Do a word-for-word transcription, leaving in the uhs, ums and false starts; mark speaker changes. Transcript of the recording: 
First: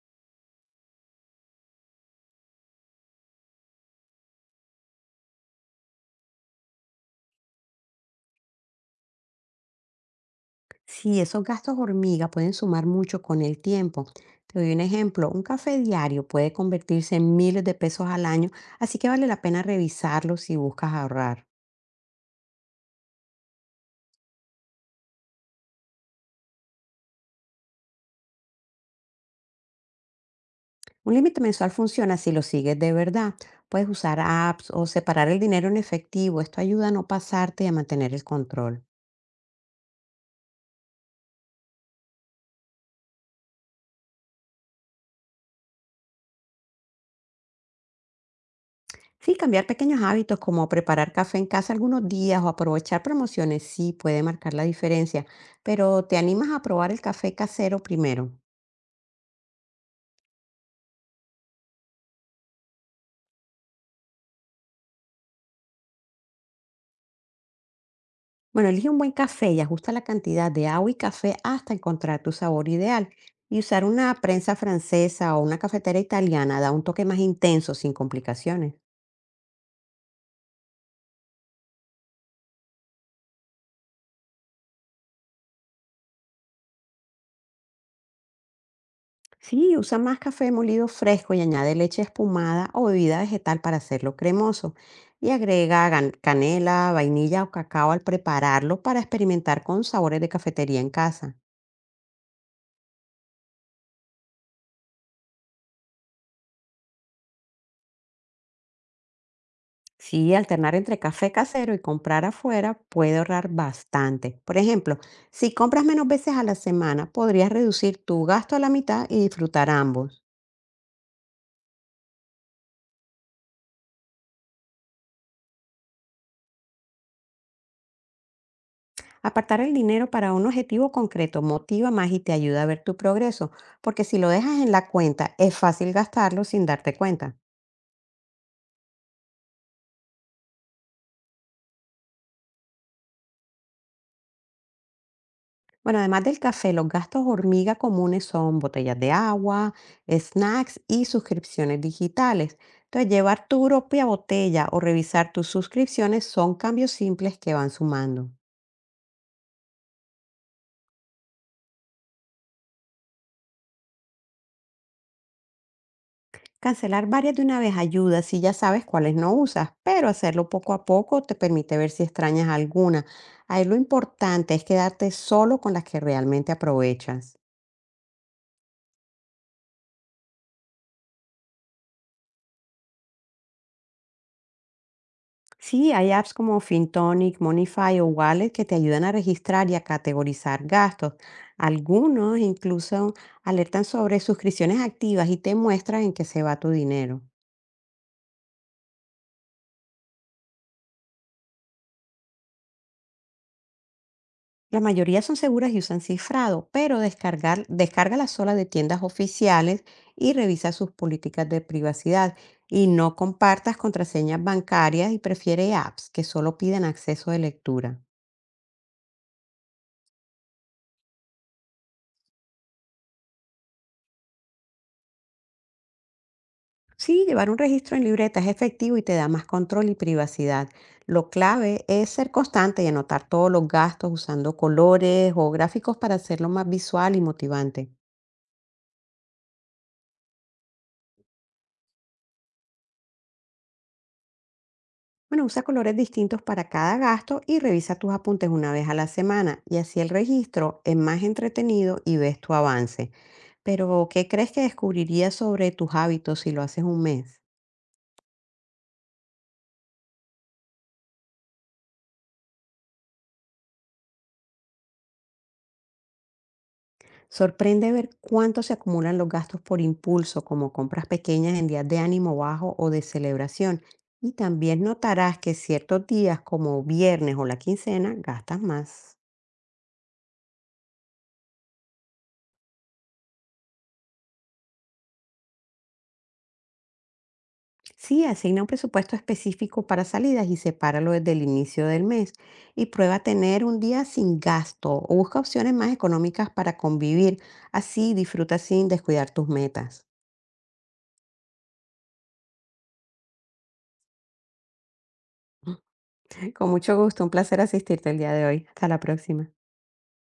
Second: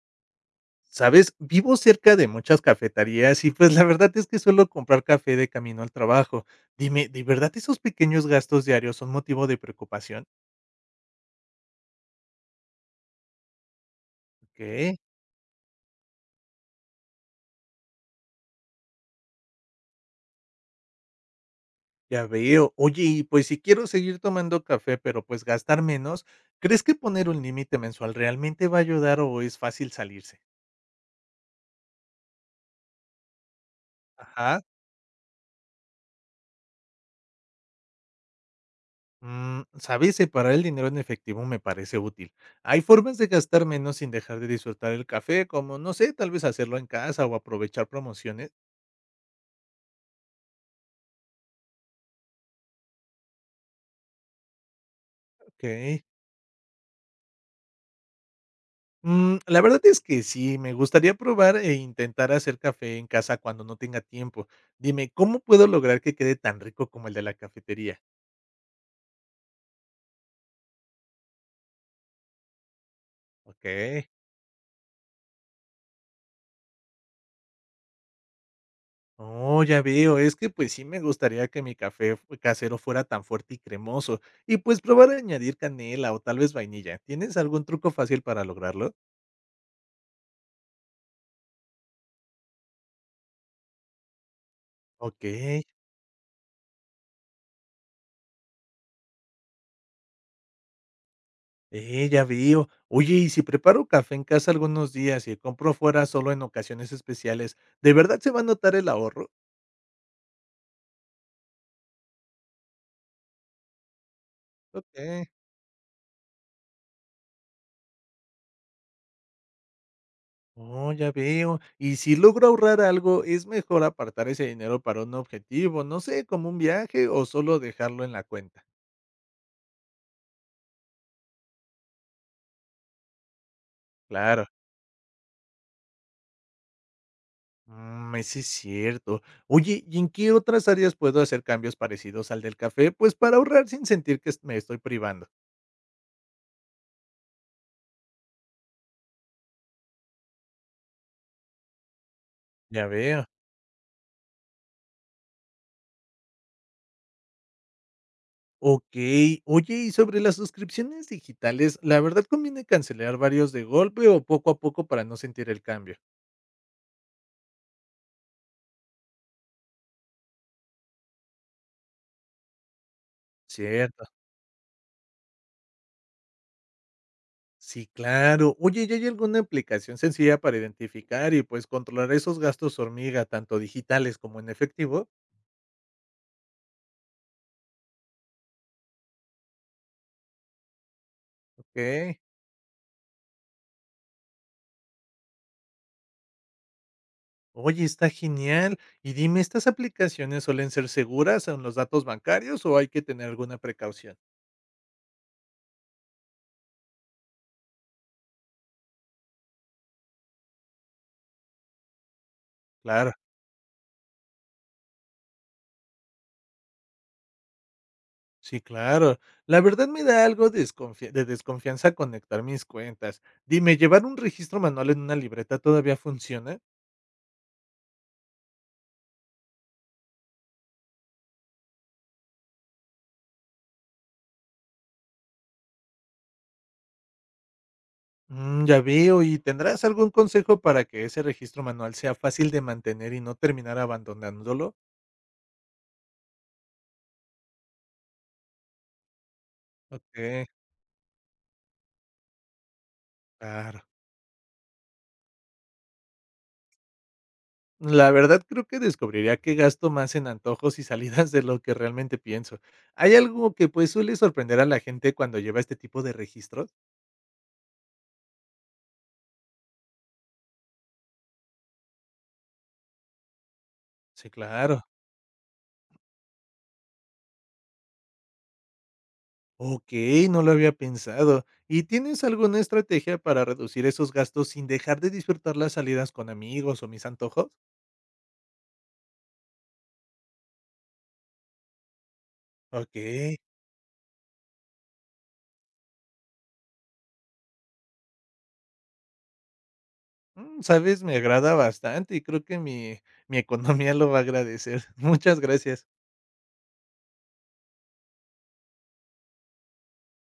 Speaker 1: ¿Sabes? Vivo cerca de muchas cafeterías y pues la verdad es que suelo comprar café de camino al trabajo. Dime, ¿de verdad esos pequeños gastos diarios son motivo de preocupación?
Speaker 2: Sí, esos gastos hormiga pueden sumar mucho con el tiempo. Te doy un
Speaker 1: Ok,
Speaker 2: ejemplo, un café diario puede convertirse en miles de pesos al año, así que vale la pena revisarlo si buscas ahorrar.
Speaker 1: ya veo. Oye, y pues si quiero seguir tomando café, pero pues gastar menos, ¿crees que poner un límite mensual realmente va a ayudar o es fácil salirse?
Speaker 2: Un límite mensual funciona si lo sigues de verdad. Puedes usar
Speaker 1: Ajá.
Speaker 2: apps o separar el dinero en efectivo. Esto ayuda a no pasarte y a mantener el control.
Speaker 1: Mm, ¿sabes? Separar el dinero en efectivo me parece útil. Hay formas de gastar menos sin dejar de disfrutar el café, como, no sé, tal vez hacerlo en casa o aprovechar promociones.
Speaker 2: Sí, cambiar pequeños hábitos como preparar café en casa algunos días o aprovechar promociones sí puede marcar la diferencia,
Speaker 1: Ok.
Speaker 2: pero ¿te animas a probar el café casero primero?
Speaker 1: Mm, la verdad es que sí, me gustaría probar e intentar hacer café en casa cuando no tenga tiempo. Dime, ¿cómo puedo lograr que quede tan rico como el de la cafetería?
Speaker 2: Bueno, elige un buen café y ajusta la cantidad de agua y café hasta encontrar tu sabor ideal. Y usar
Speaker 1: Ok.
Speaker 2: una prensa francesa o una cafetera italiana da un toque más intenso sin complicaciones.
Speaker 1: Oh, ya veo, es que pues sí me gustaría que mi café fu- casero fuera tan fuerte y cremoso. Y pues probar a añadir canela o tal vez vainilla. ¿Tienes algún truco fácil para lograrlo?
Speaker 2: Sí, usa más café molido fresco y añade leche espumada o bebida vegetal para hacerlo cremoso.
Speaker 1: Ok.
Speaker 2: Y agrega gan- canela, vainilla o cacao al prepararlo para experimentar con sabores de cafetería en casa.
Speaker 1: Eh, ya veo. Oye, y si preparo café en casa algunos días y compro fuera solo en ocasiones especiales, ¿de verdad se va a notar el ahorro?
Speaker 2: Sí, alternar entre café casero y comprar afuera puede ahorrar bastante. Por ejemplo,
Speaker 1: Ok.
Speaker 2: si compras menos veces a la semana, podrías reducir tu gasto a la mitad y disfrutar ambos.
Speaker 1: Oh, ya veo. Y si logro ahorrar algo, ¿es mejor apartar ese dinero para un objetivo, no sé, como un viaje o solo dejarlo en la cuenta?
Speaker 2: Apartar el dinero para un objetivo concreto motiva más y te ayuda a ver tu progreso, porque si lo
Speaker 1: Claro.
Speaker 2: dejas en la cuenta, es fácil gastarlo sin darte cuenta.
Speaker 1: Mm, ese es cierto. Oye, ¿y en qué otras áreas puedo hacer cambios parecidos al del café? Pues para ahorrar sin sentir que es- me estoy privando.
Speaker 2: Bueno, además del café, los gastos hormiga comunes son botellas de agua, snacks y suscripciones digitales.
Speaker 1: Ya
Speaker 2: Entonces,
Speaker 1: veo.
Speaker 2: llevar tu propia botella o revisar tus suscripciones son cambios simples que van sumando.
Speaker 1: Ok. Oye, y sobre las suscripciones digitales, ¿la verdad conviene cancelar varios de golpe o poco a poco para no sentir el cambio?
Speaker 2: Cancelar varias de una vez ayuda si ya sabes cuáles no usas, pero hacerlo poco a poco te permite ver si extrañas alguna. Ahí lo
Speaker 1: Cierto.
Speaker 2: importante es quedarte solo con las que realmente aprovechas.
Speaker 1: Sí, claro. Oye, ¿y hay alguna aplicación sencilla para identificar y pues controlar esos gastos hormiga, tanto digitales como en efectivo?
Speaker 2: Sí, hay apps como FinTonic, Monify o Wallet que te ayudan a registrar y a categorizar gastos.
Speaker 1: Ok.
Speaker 2: Algunos incluso alertan sobre suscripciones activas y te muestran en qué se va tu dinero.
Speaker 1: Oye, está genial. Y dime, ¿estas aplicaciones suelen ser seguras en los datos bancarios o hay que tener alguna precaución?
Speaker 2: La mayoría son seguras y usan cifrado, pero descargar, descárgala sola de tiendas oficiales y revisa sus políticas de privacidad. Y
Speaker 1: Claro,
Speaker 2: no compartas contraseñas bancarias y prefiere apps que solo piden acceso de lectura.
Speaker 1: sí, claro. La verdad me da algo desconfia- de desconfianza conectar mis cuentas. Dime, ¿llevar un registro manual en una libreta todavía funciona?
Speaker 2: Sí, llevar un registro en libreta es efectivo y te da más control y privacidad. Lo clave es ser constante y anotar todos los gastos usando colores o gráficos para hacerlo más visual y motivante.
Speaker 1: Mm, ya veo. ¿Y tendrás algún consejo para que ese registro manual sea fácil de mantener y no terminar abandonándolo?
Speaker 2: Bueno, usa colores distintos para cada gasto y revisa tus apuntes una vez a la semana y así el
Speaker 1: Okey,
Speaker 2: registro es más entretenido y ves tu avance.
Speaker 1: claro.
Speaker 2: Pero, ¿qué crees que descubrirías sobre tus hábitos si lo haces un mes?
Speaker 1: La verdad creo que descubriría que gasto más en antojos y salidas de lo que realmente pienso. ¿Hay algo que, pues, suele sorprender a la gente cuando lleva este tipo de registros?
Speaker 2: Sorprende ver cuánto se acumulan los gastos por impulso, como compras pequeñas en días de ánimo bajo o de celebración.
Speaker 1: Sí,
Speaker 2: Y
Speaker 1: claro.
Speaker 2: también notarás que ciertos días, como viernes o la quincena, gastas más.
Speaker 1: Okey, no lo había pensado. ¿Y tienes alguna estrategia para reducir esos gastos sin dejar de disfrutar las salidas con amigos o mis antojos?
Speaker 2: Sí, asigna un presupuesto específico para salidas y sepáralo desde el inicio del mes. Y prueba
Speaker 1: Okey.
Speaker 2: tener un día sin gasto o busca opciones más económicas para convivir. Así disfruta sin descuidar tus metas.
Speaker 1: Mm, ¿sabes? Me agrada bastante y creo que mi mi economía lo va a agradecer. Muchas gracias.
Speaker 2: Con mucho gusto, un placer asistirte el día de hoy. Hasta la próxima.